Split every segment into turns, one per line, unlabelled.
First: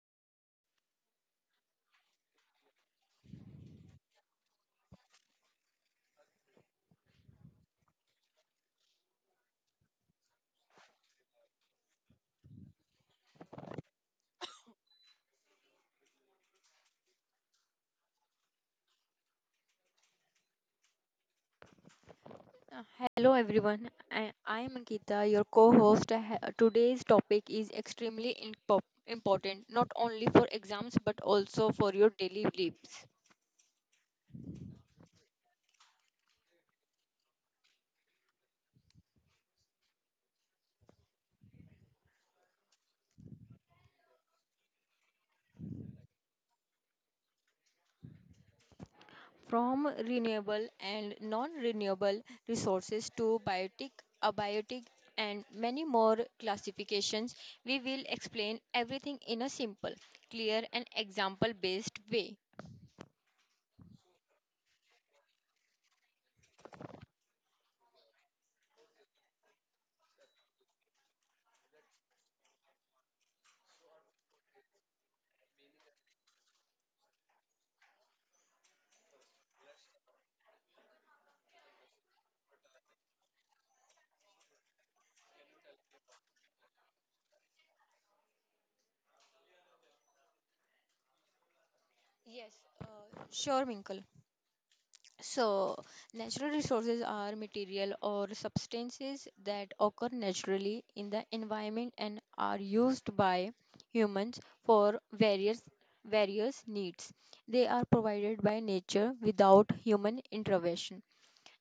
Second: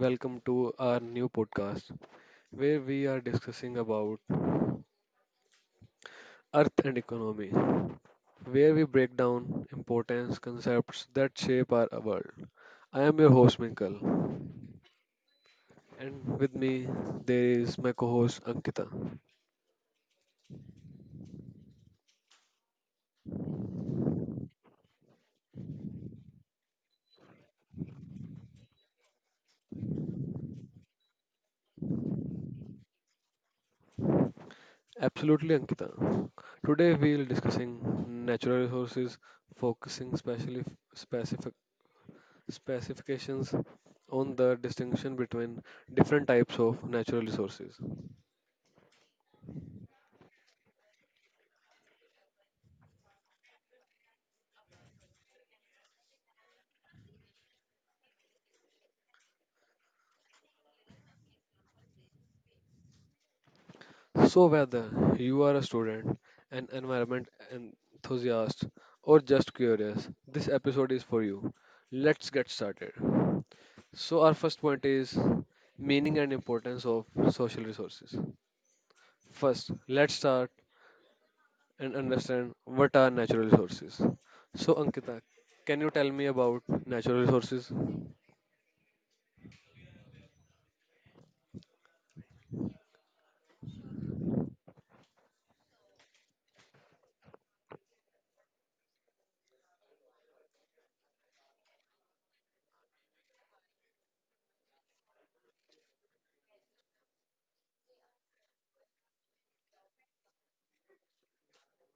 welcome to our new podcast where we are discussing about earth and economy where we break down importance concepts that shape our world. I am your host Minkal and with me there is my co-host Ankita.
Hello everyone, I am Ankita, your co-host. Today's topic is extremely important, not only for exams but also for your daily lives.
Absolutely, Ankita. Today we will discussing natural resources, focusing specially specific specifications on the distinction between different types of natural resources.
From renewable and non-renewable resources to biotic, abiotic, and many more classifications, we will explain everything in a simple, clear, and example-based way.
So, whether you are a student, an environment enthusiast, or just curious, this episode is for you. Let's get started. So, our first point is meaning and importance of social resources. First, let's start and understand what are natural resources. So, Ankita, can you tell me about natural resources?
Yes, sure, Minkle. So, natural resources are material or substances that occur naturally in the environment and are used by humans for various needs. They are provided by nature without human intervention.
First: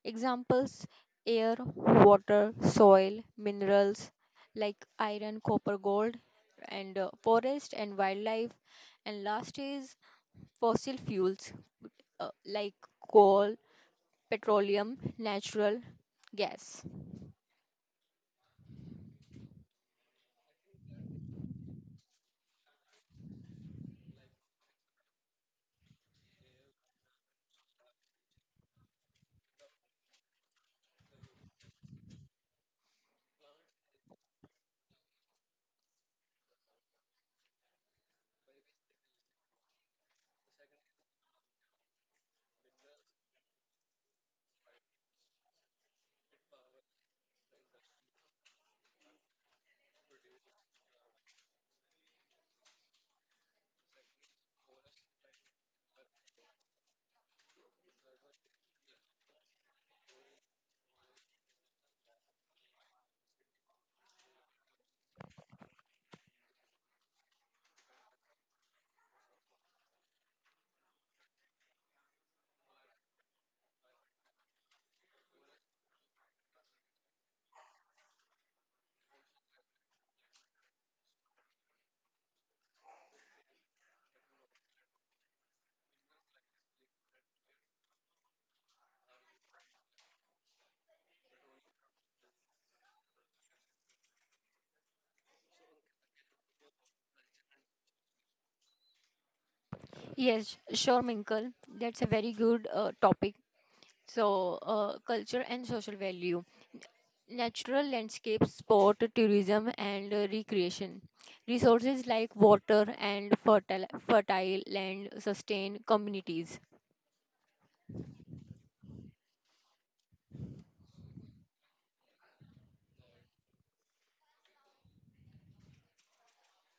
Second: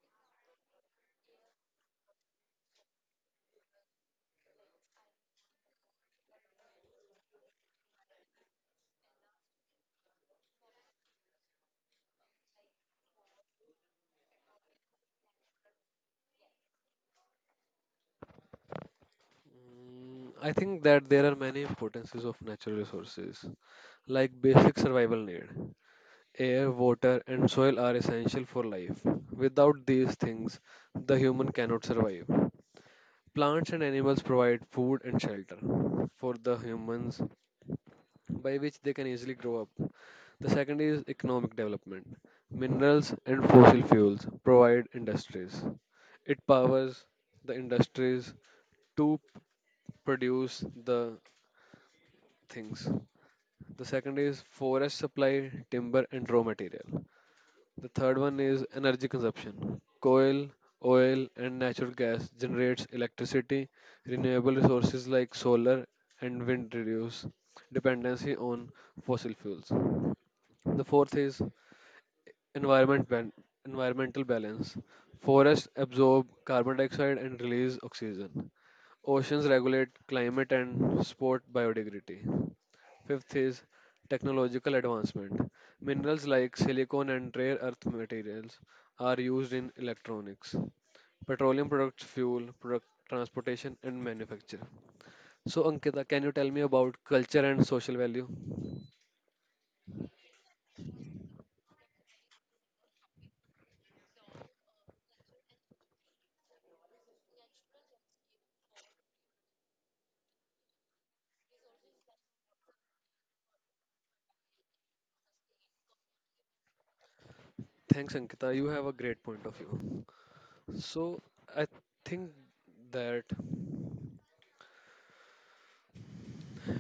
Examples: air, water, soil, minerals like iron, copper, gold, and forest and wildlife. And last is fossil fuels like coal, petroleum, natural gas.
Mm, I think that there are many importances of natural resources, like basic survival need. Air, water, and soil are essential for life. Without these things, the human cannot survive. Plants and animals provide food and shelter for the humans, by which they can easily grow up. The second is economic development. Minerals and fossil fuels provide industries. It powers the industries to produce the things. The second is forest supply, timber, and raw material. The third one is energy consumption. Coal, oil, and natural gas generates electricity. Renewable resources like solar and wind reduce dependency on fossil fuels. The fourth is environment ban- environmental balance. Forests absorb carbon dioxide and release oxygen. Oceans regulate climate and support biodiversity. Fifth is technological advancement. Minerals like silicon and rare earth materials are used in electronics, petroleum products, fuel, product transportation, and manufacture. So, Ankita, can you tell me about culture and social value?
Yes, sure, Minkle. That's a very good topic. So, culture and social value, natural landscape, sport, tourism, and recreation. Resources like water and fertile land sustain communities.
Thanks, Ankita. You have a great point of view. So, I think that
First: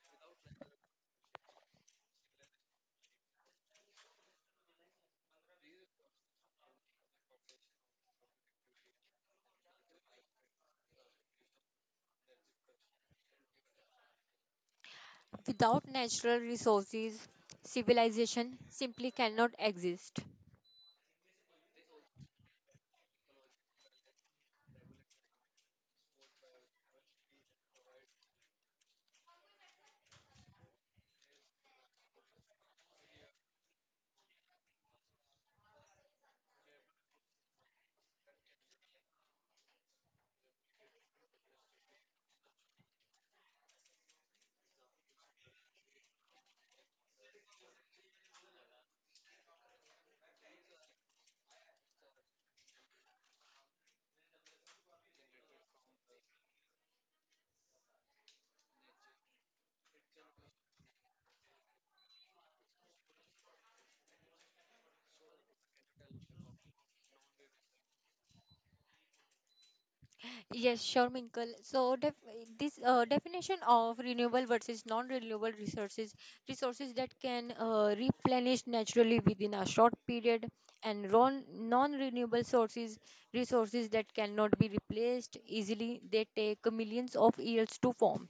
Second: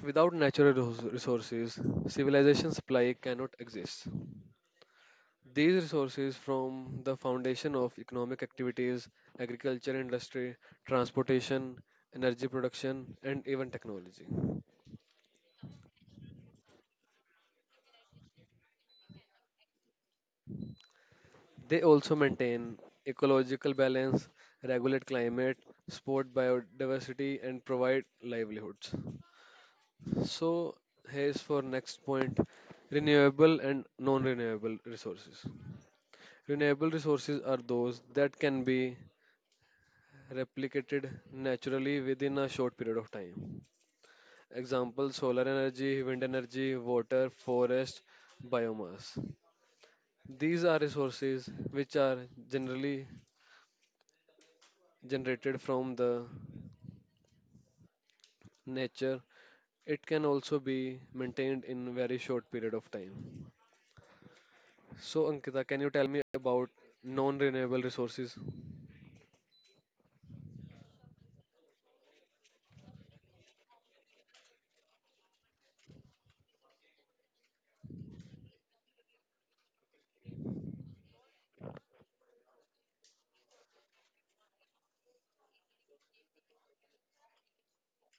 without natural resources, civilizations supply cannot exist. These resources form the foundation of economic activities, agriculture, industry, transportation, energy production, and even technology.
Without natural resources, civilization simply cannot exist.
They also maintain ecological balance, regulate climate, support biodiversity, and provide livelihoods. So, here's for next point, renewable and non renewable resources. Renewable resources are those that can be replicated naturally within a short period of time. Example, solar energy, wind energy, water, forest, biomass. These are resources which are generally generated from the nature. It can also be maintained in very short period of time. So, Ankita, can you tell me about non-renewable resources?
Yes, sure, Minkle. So def this definition of renewable versus non-renewable resources, resources that can replenish naturally within a short period, and non-renewable sources, resources that cannot be replaced easily. They take millions of years to form.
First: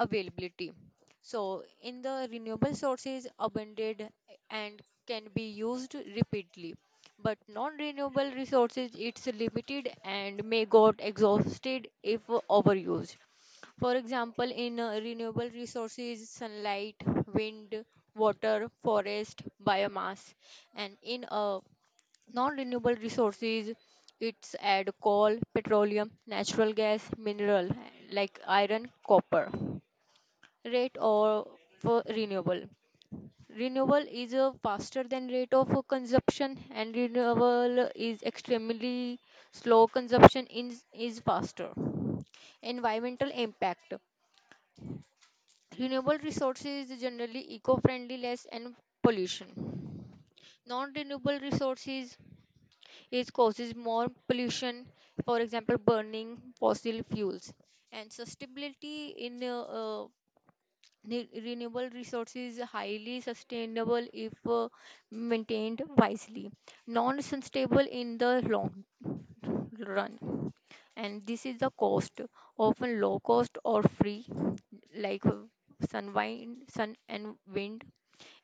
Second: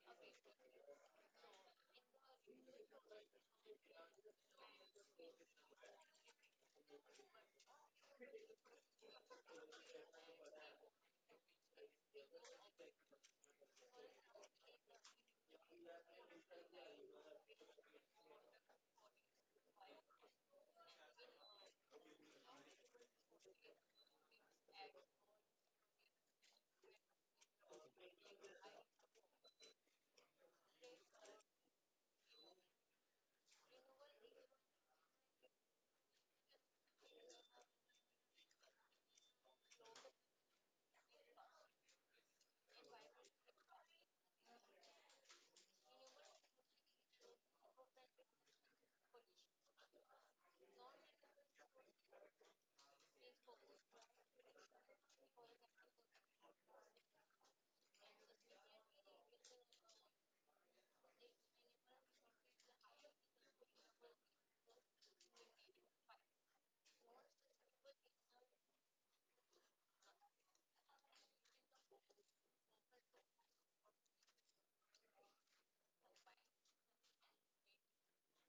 Availability. So in the renewable sources, abundant and can be used repeatedly, but non-renewable resources, it's limited and may get exhausted if overused. For example, in renewable resources: sunlight, wind, water, forest, biomass, and in non-renewable resources, it's add coal, petroleum, natural gas, mineral like iron, copper, rate or. For renewable, renewal is faster than rate of consumption, and renewal is extremely slow, consumption is faster. Environmental impact: renewable resources is generally eco-friendly, less and pollution. Non-renewable resources is causes more pollution, for example burning fossil fuels. And sustainability in uh, Ne- renewable resources highly sustainable if maintained wisely, non-sustainable in the long run. And this is the cost, often low cost or free, like sun and wind.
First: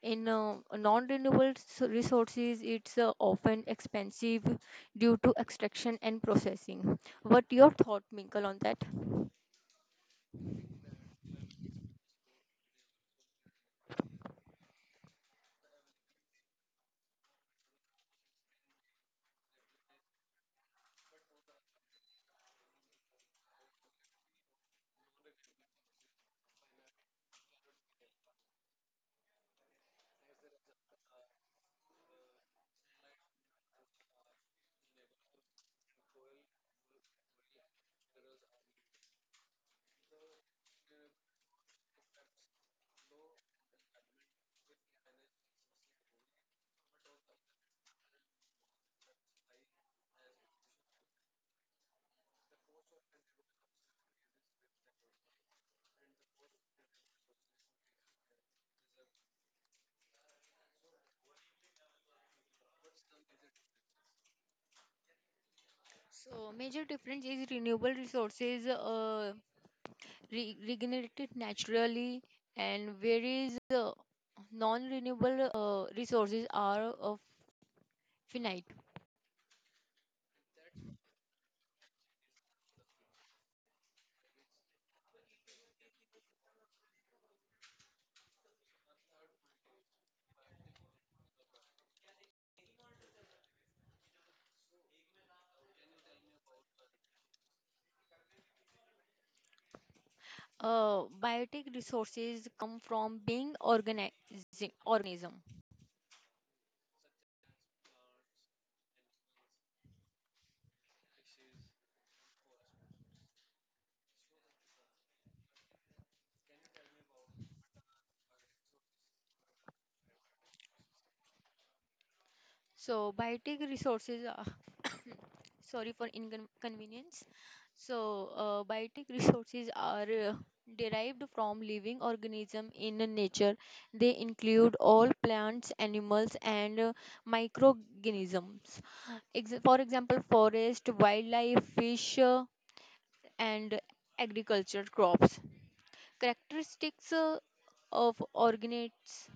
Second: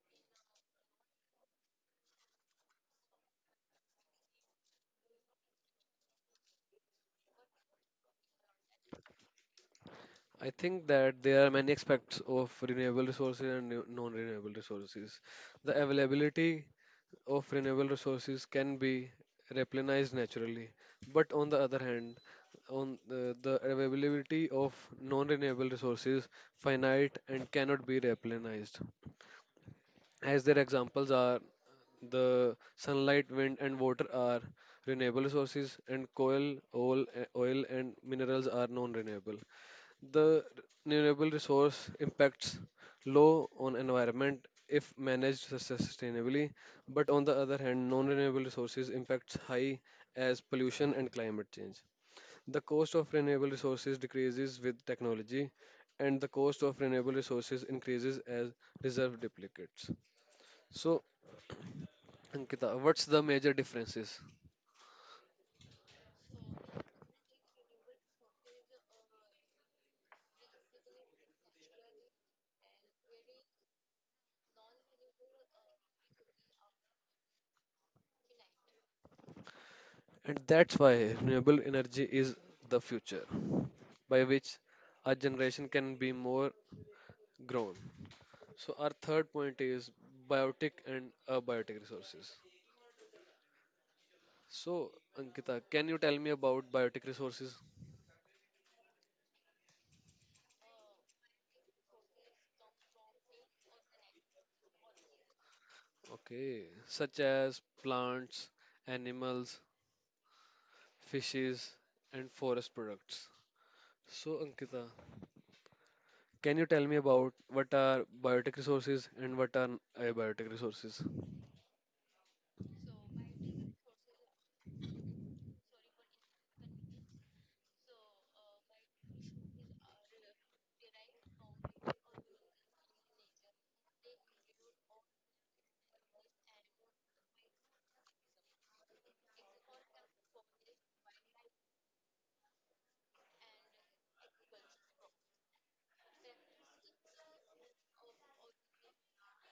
In non-renewable resources, it's often expensive due to extraction and processing. What your thought, Minkle, on that?
I think that there are many aspects of renewable resources and non renewable resources. The availability of renewable resources can be replenished naturally. But on the other hand, the availability of non-renewable resources finite and cannot be replenished, as their examples are the sunlight, wind, and water are renewable resources, and coal, oil and minerals are non-renewable. The renewable resource impacts low on environment if managed sustainably, but on the other hand, non-renewable resources impacts high as pollution and climate change. The cost of renewable resources decreases with technology, and the cost of renewable resources increases as reserve duplicates. So, Ankita, what's the major differences?
So major difference is renewable resources regenerated naturally, and whereas non-renewable resources are finite.
And that's why renewable energy is the future, by which our generation can be more grown. So, our third point is biotic and abiotic resources. So, Ankita, can you tell me about biotic resources?
Biotic resources come from being organizing organism.
Okay, such as plants, animals, fishes, and forest products. So, Ankita, can you tell me about what are biotic resources and what are abiotic resources?
So biotic resources are, sorry for inconvenience. So biotic resources are uh, derived from living organism in nature. They include all plants, animals, and microorganisms. For example, forest, wildlife, fish, and agriculture crops. Characteristics of organates.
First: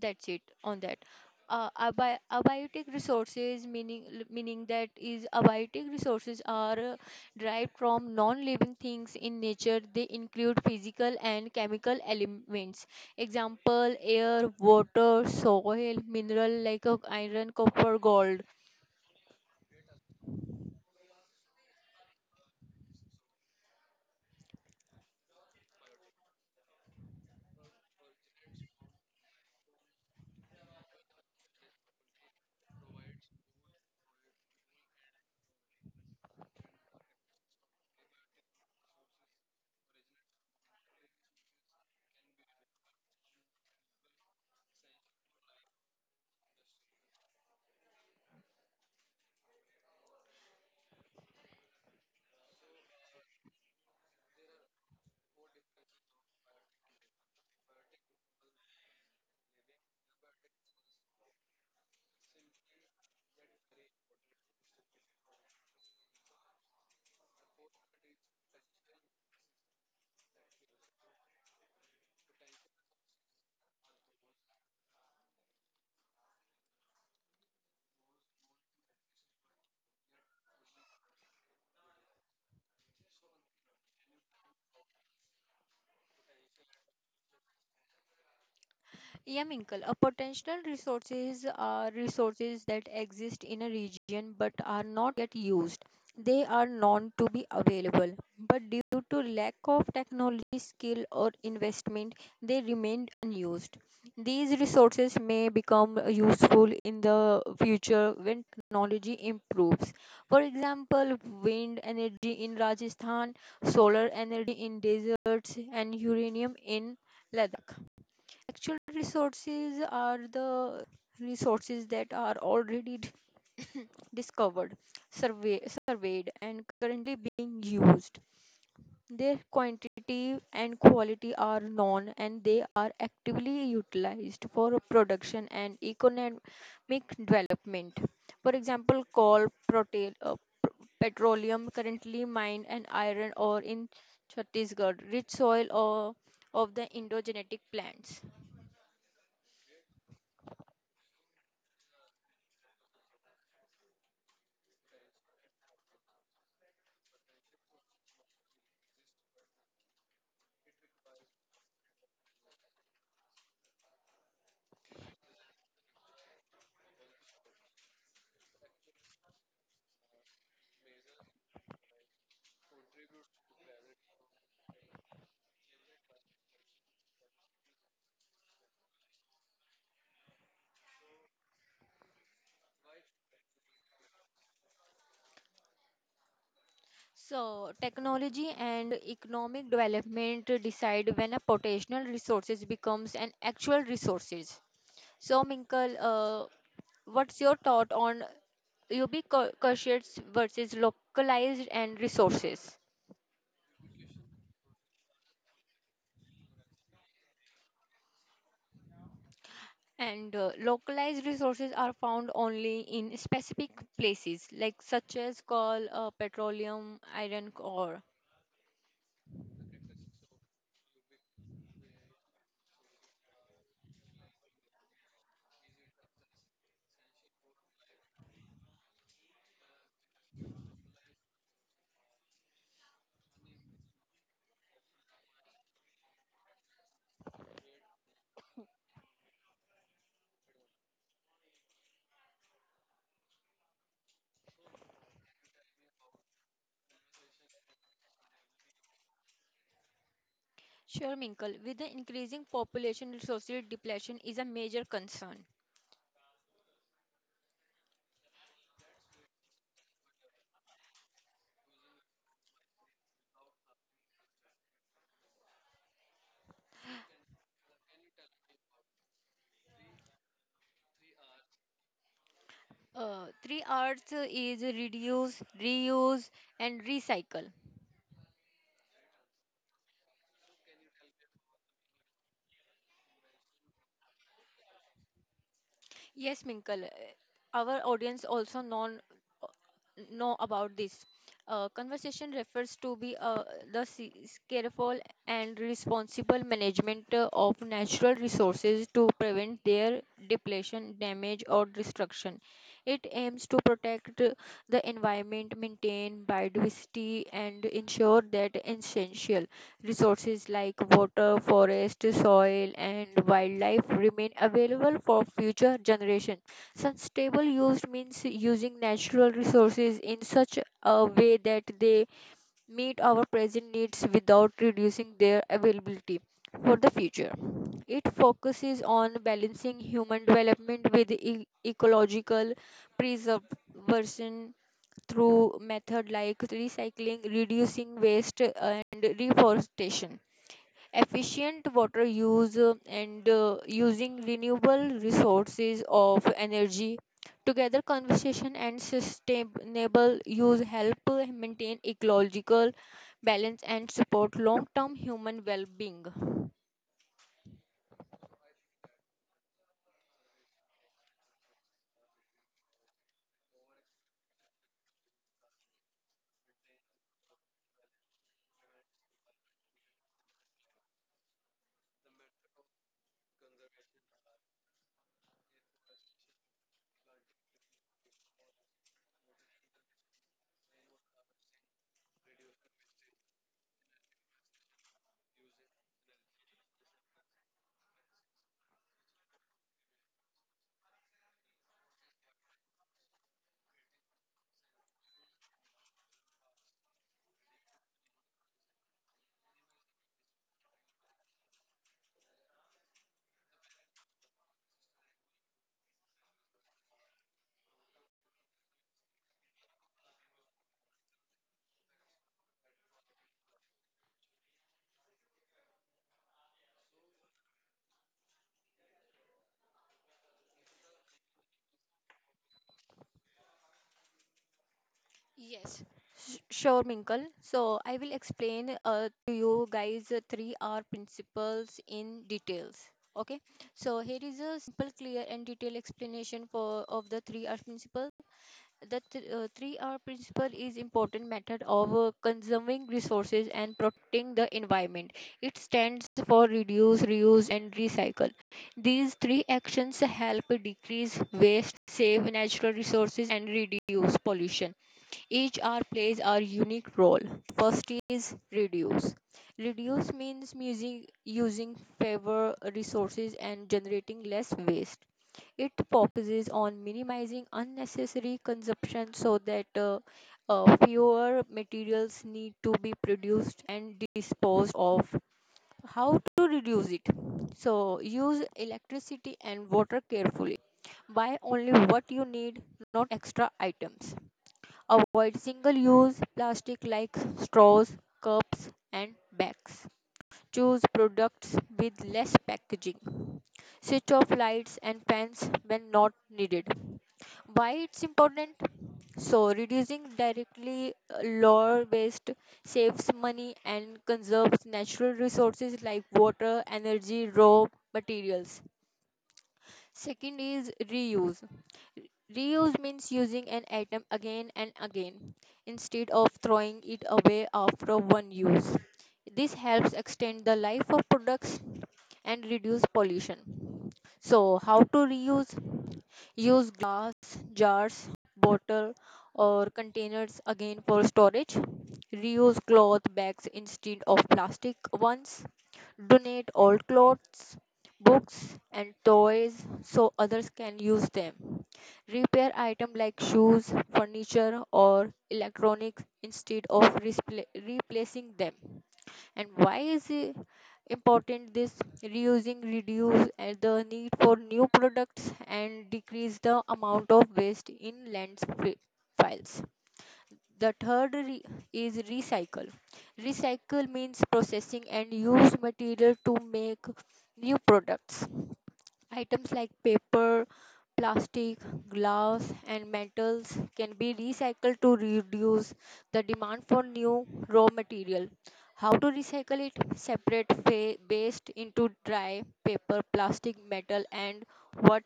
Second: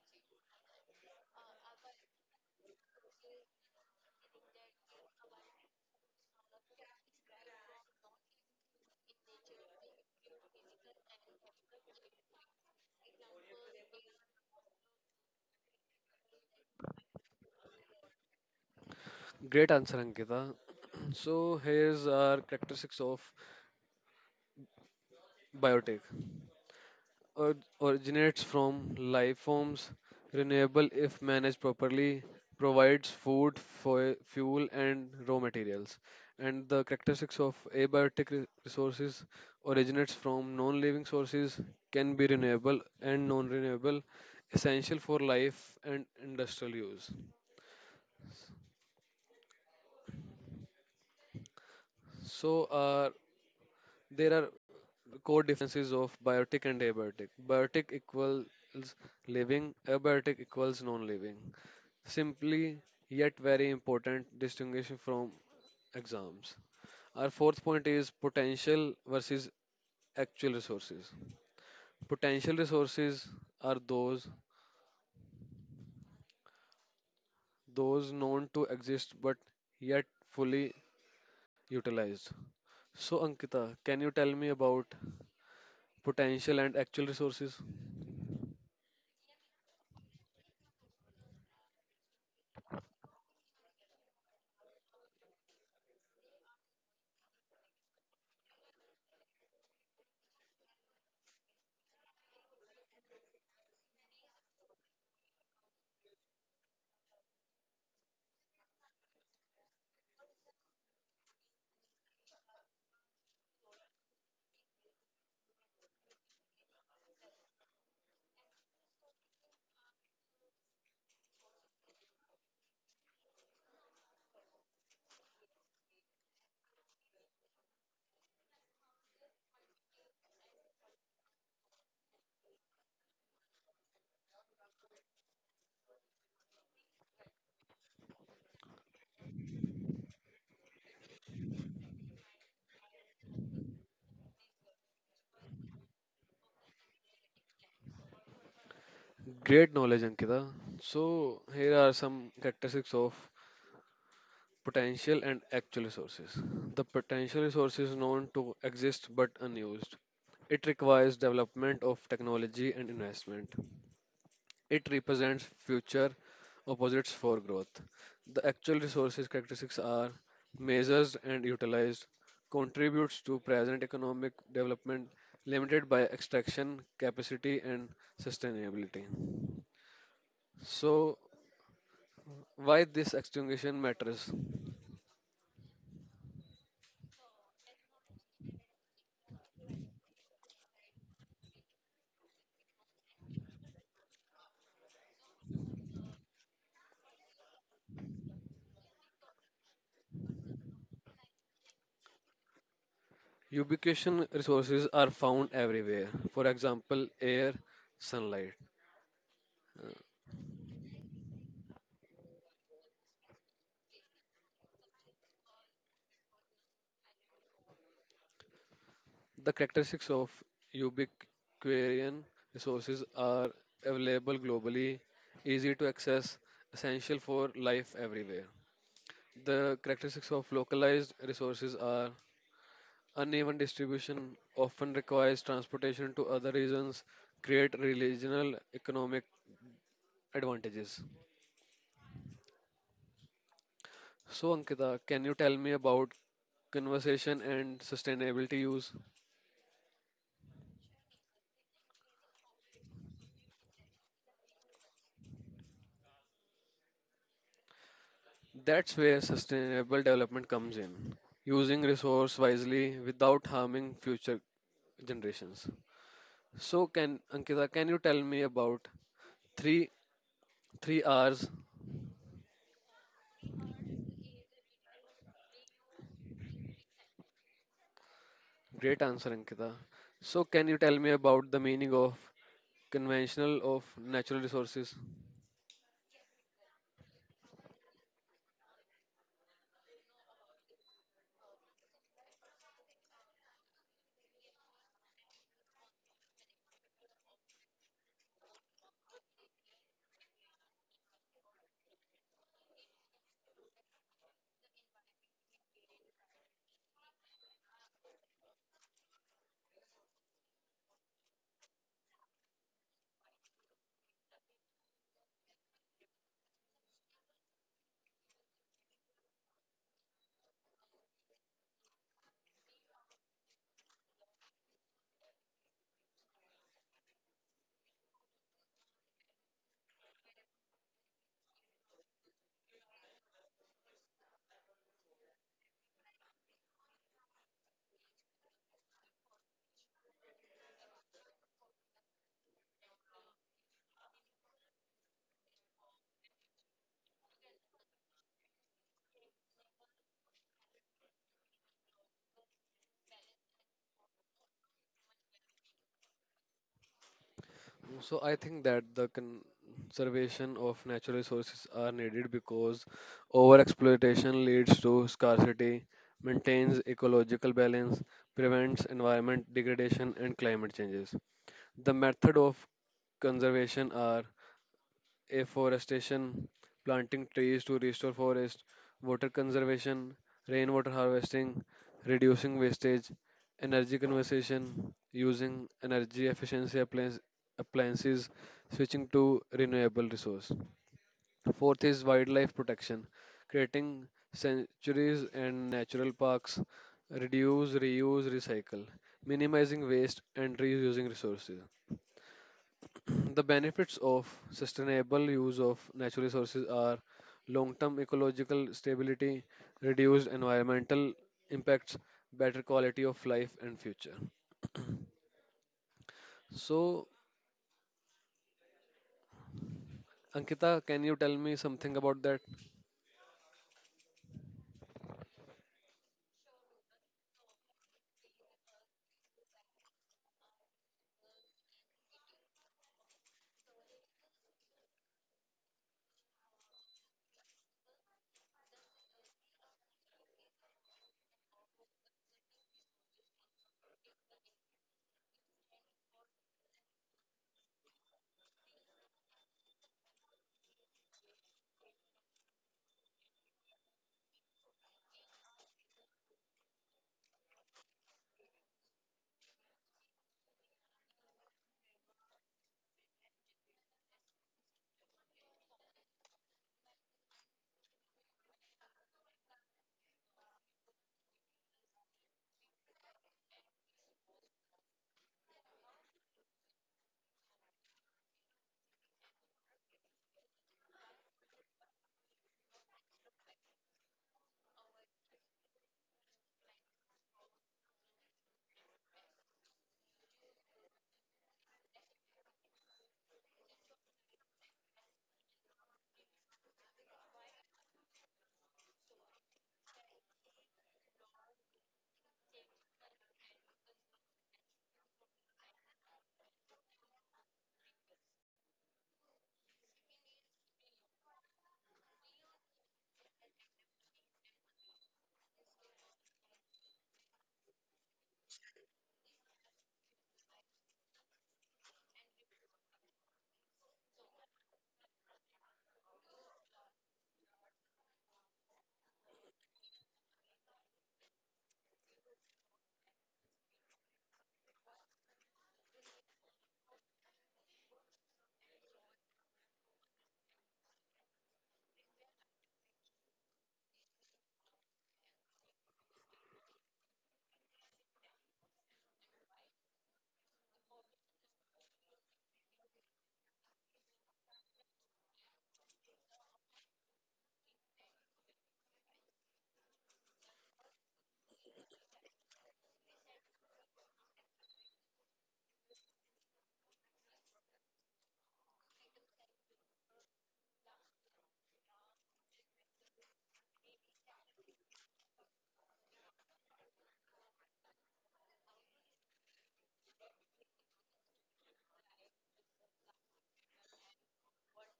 That's it on that. Abiotic resources meaning meaning that is abiotic resources are derived from non-living things in nature. They include physical and chemical elements. Example: air, water, soil, mineral like iron, copper, gold.
Great answer, Ankita. So here's our characteristics of biotech. Originates from life forms, renewable if managed properly, provides food, fuel, and raw materials. And the characteristics of resources originates from non-living sources, can be renewable and non-renewable, essential for life and industrial use. So our There are core differences of biotic and abiotic. Biotic equals living, abiotic equals non-living. Simply yet very important distinguishing from exams. Our fourth point is potential versus actual resources. Potential resources are those known to exist but yet fully utilized. So, Ankita, can you tell me about potential and actual resources?
Yaminkal, a potential resources are resources that exist in a region but are not yet used. They are known to be available, but due to lack of technology, skill, or investment, they remain unused. These resources may become useful in the future when technology improves. For example, wind energy in Rajasthan, solar energy in deserts, and uranium in Ladakh. Actual resources are the resources that are already discovered, survey, surveyed, and currently being used. Their quantity and quality are known and they are actively utilized for production and economic development. For example, coal, pr- petroleum currently mined, and iron ore in Chhattisgarh, rich soil or of the endogenetic plants.
Great knowledge, Ankita. So, here are some characteristics of potential and actual resources. The potential resource is known to exist but unused. It requires development of technology and investment. It represents future opposites for growth. The actual resources characteristics are measured and utilized, contributes to present economic development, limited by extraction capacity and sustainability. So, why this extinction matters?
So, technology and economic development decide when a potential resources becomes an actual resources. So, Minkle, what's your thought on ubiquitous versus localized and resources?
Ubication resources are found everywhere. For example, air, sunlight.
And localized resources are found only in specific places, like such as coal, petroleum, iron ore.
The characteristics of ubiquarian resources are available globally, easy to access, essential for life everywhere. The characteristics of localized resources are uneven distribution, often requires transportation to other regions, create regional economic advantages. So, Ankita, can you tell me about conservation and sustainability use?
Sure, Minkle. With the increasing population, resources depletion is a major concern.
That's where sustainable development comes in, using resource wisely without harming future generations. So, can Ankita, can you tell me about three three R's?
Three R's is reduce, reuse, and recycle.
Great answer, Ankita. So, can you tell me about the meaning of conventional of natural resources?
Yes, Minkle, our audience also non know about this. Conversation refers to be the careful and responsible management of natural resources to prevent their depletion, damage, or destruction. It aims to protect the environment, maintain biodiversity, and ensure that essential resources like water, forest, soil, and wildlife remain available for future generations. Sustainable use means using natural resources in such a way that they meet our present needs without reducing their availability for the future. It focuses on balancing human development with ecological preservation through methods like recycling, reducing waste, and reforestation, efficient water use and using renewable resources of energy. Together conservation and sustainable use help maintain ecological balance and support long term human well being.
So I think that the conservation of natural resources are needed because overexploitation leads to scarcity, maintains ecological balance, prevents environment degradation and climate changes. The method of conservation are afforestation, planting trees to restore forest, water conservation, rainwater harvesting, reducing wastage, energy conservation, using energy efficiency appliances, switching to renewable resource. Fourth is wildlife protection, creating sanctuaries and natural parks, reduce, reuse, recycle, minimizing waste and reusing resources. The benefits of sustainable use of natural resources are long term ecological stability, reduced environmental impacts, better quality of life, and future. So, Ankita, can you tell me something about that?
Yes. Sure, Minkle. So I will explain to you guys three R principles in details. Okay. So here is a simple, clear, and detailed explanation for of the three R principles. The 3R principle is important method of conserving resources and protecting the environment. It stands for reduce, reuse and recycle. These three actions help decrease waste, save natural resources and reduce pollution. Each R plays our unique role. First is reduce. Reduce means music using fewer resources and generating less waste. It focuses on minimizing unnecessary consumption so that fewer materials need to be produced and disposed of. How to reduce it? So, use electricity and water carefully. Buy only what you need, not extra items. Avoid single use plastic like straws, cups, and bags. Choose products with less packaging. Switch off lights and fans when not needed. Why it's important? So, reducing directly lower waste, saves money and conserves natural resources like water, energy, raw materials. Second is reuse. Reuse means using an item again and again instead of throwing it away after one use. This helps extend the life of products and reduce pollution. So, how to reuse? Use glass, jars, bottle, or containers again for storage. Reuse cloth bags instead of plastic ones. Donate old clothes, books and toys so others can use them. Repair items like shoes, furniture or electronics instead of replacing them. And why is it important? This reusing reduce the need for new products and decrease the amount of waste in landfills. The third is recycle. Recycle means processing and use material to make new products. Items like paper, plastic, glass, and metals can be recycled to reduce the demand for new raw material. How to recycle it? Separate waste into dry, paper, plastic, metal, and what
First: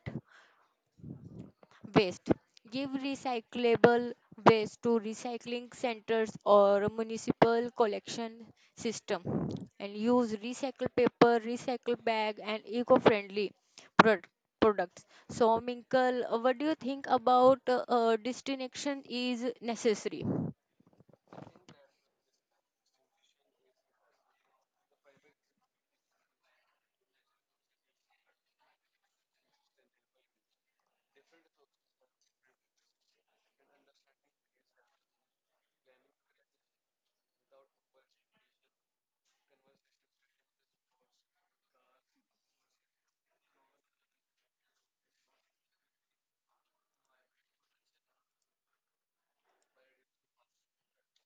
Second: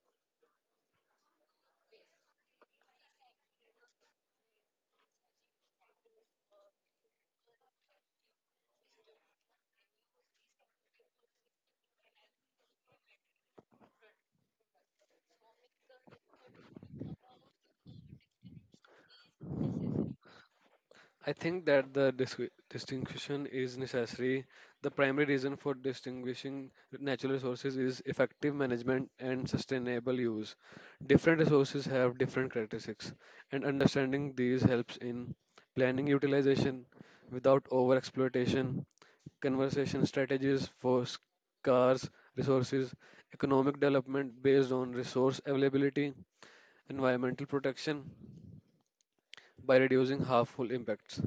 waste. Give recyclable waste to recycling centers or municipal collection system, and use recycled paper, recycled bag and eco-friendly product, products. So Minkle, what do you think about distinction is necessary?
I think that the distinction is necessary. The primary reason for distinguishing natural resources is effective management and sustainable use. Different resources have different characteristics, and understanding these helps in planning utilization without overexploitation, conservation strategies for scarce resources, economic development based on resource availability, environmental protection by reducing harmful impacts.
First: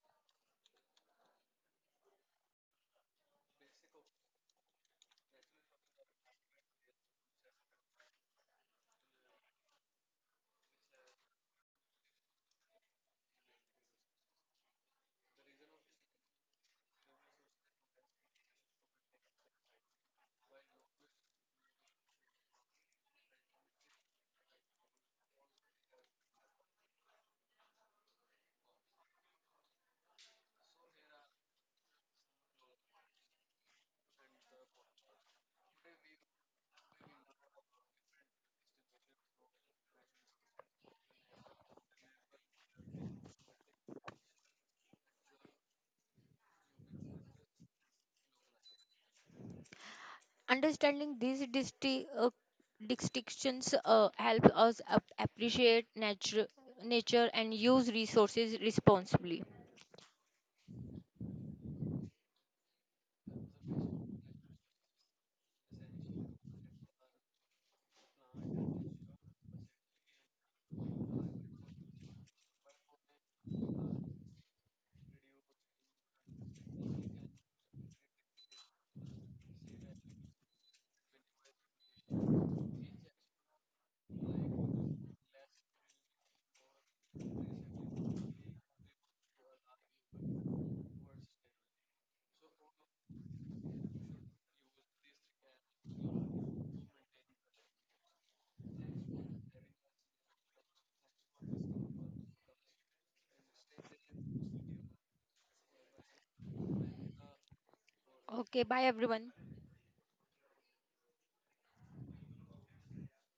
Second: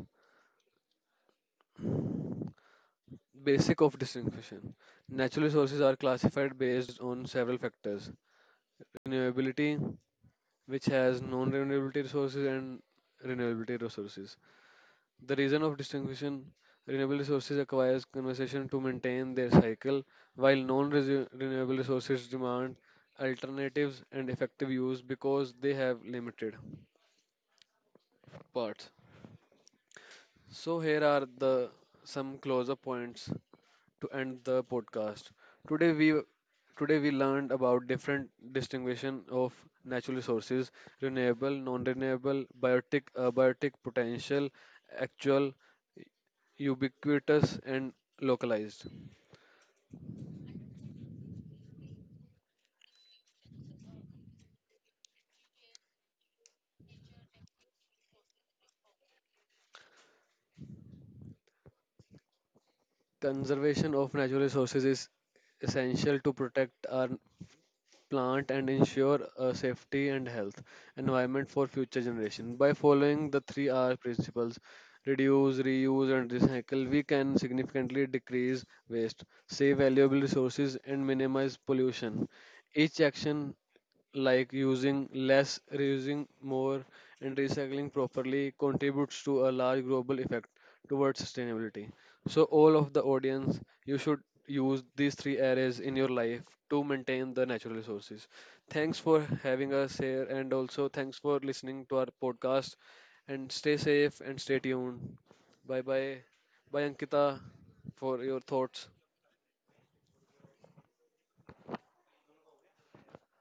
Basic of distinction. Natural resources are classified based on several factors. Renewability, which has non-renewability resources and renewability resources. The reason of distinction, renewable resources acquires conservation to maintain their cycle, while non-renewable resources demand alternatives and effective use because they have limited parts. So here are the some close-up points to end the podcast. Today we today we learned about different distinguishing of natural resources, renewable, non-renewable, biotic, abiotic, potential, actual, ubiquitous and localized.
Understanding these distinctions help us appreciate nature and use resources responsibly.
Conservation of natural resources is essential to protect our plant and ensure safety and health environment for future generation. By following the 3 r principles, reduce, reuse, and recycle, we can significantly decrease waste, save valuable resources and minimize pollution. Each action, like using less, reusing more, and recycling properly, contributes to a large global effect towards sustainability. So, all of the audience, you should use these three areas in your life to maintain the natural resources. Thanks for having us here, and also thanks for listening to our podcast. And stay safe and stay tuned. Bye bye. Bye, Ankita, for your
Okay, bye
thoughts.
everyone.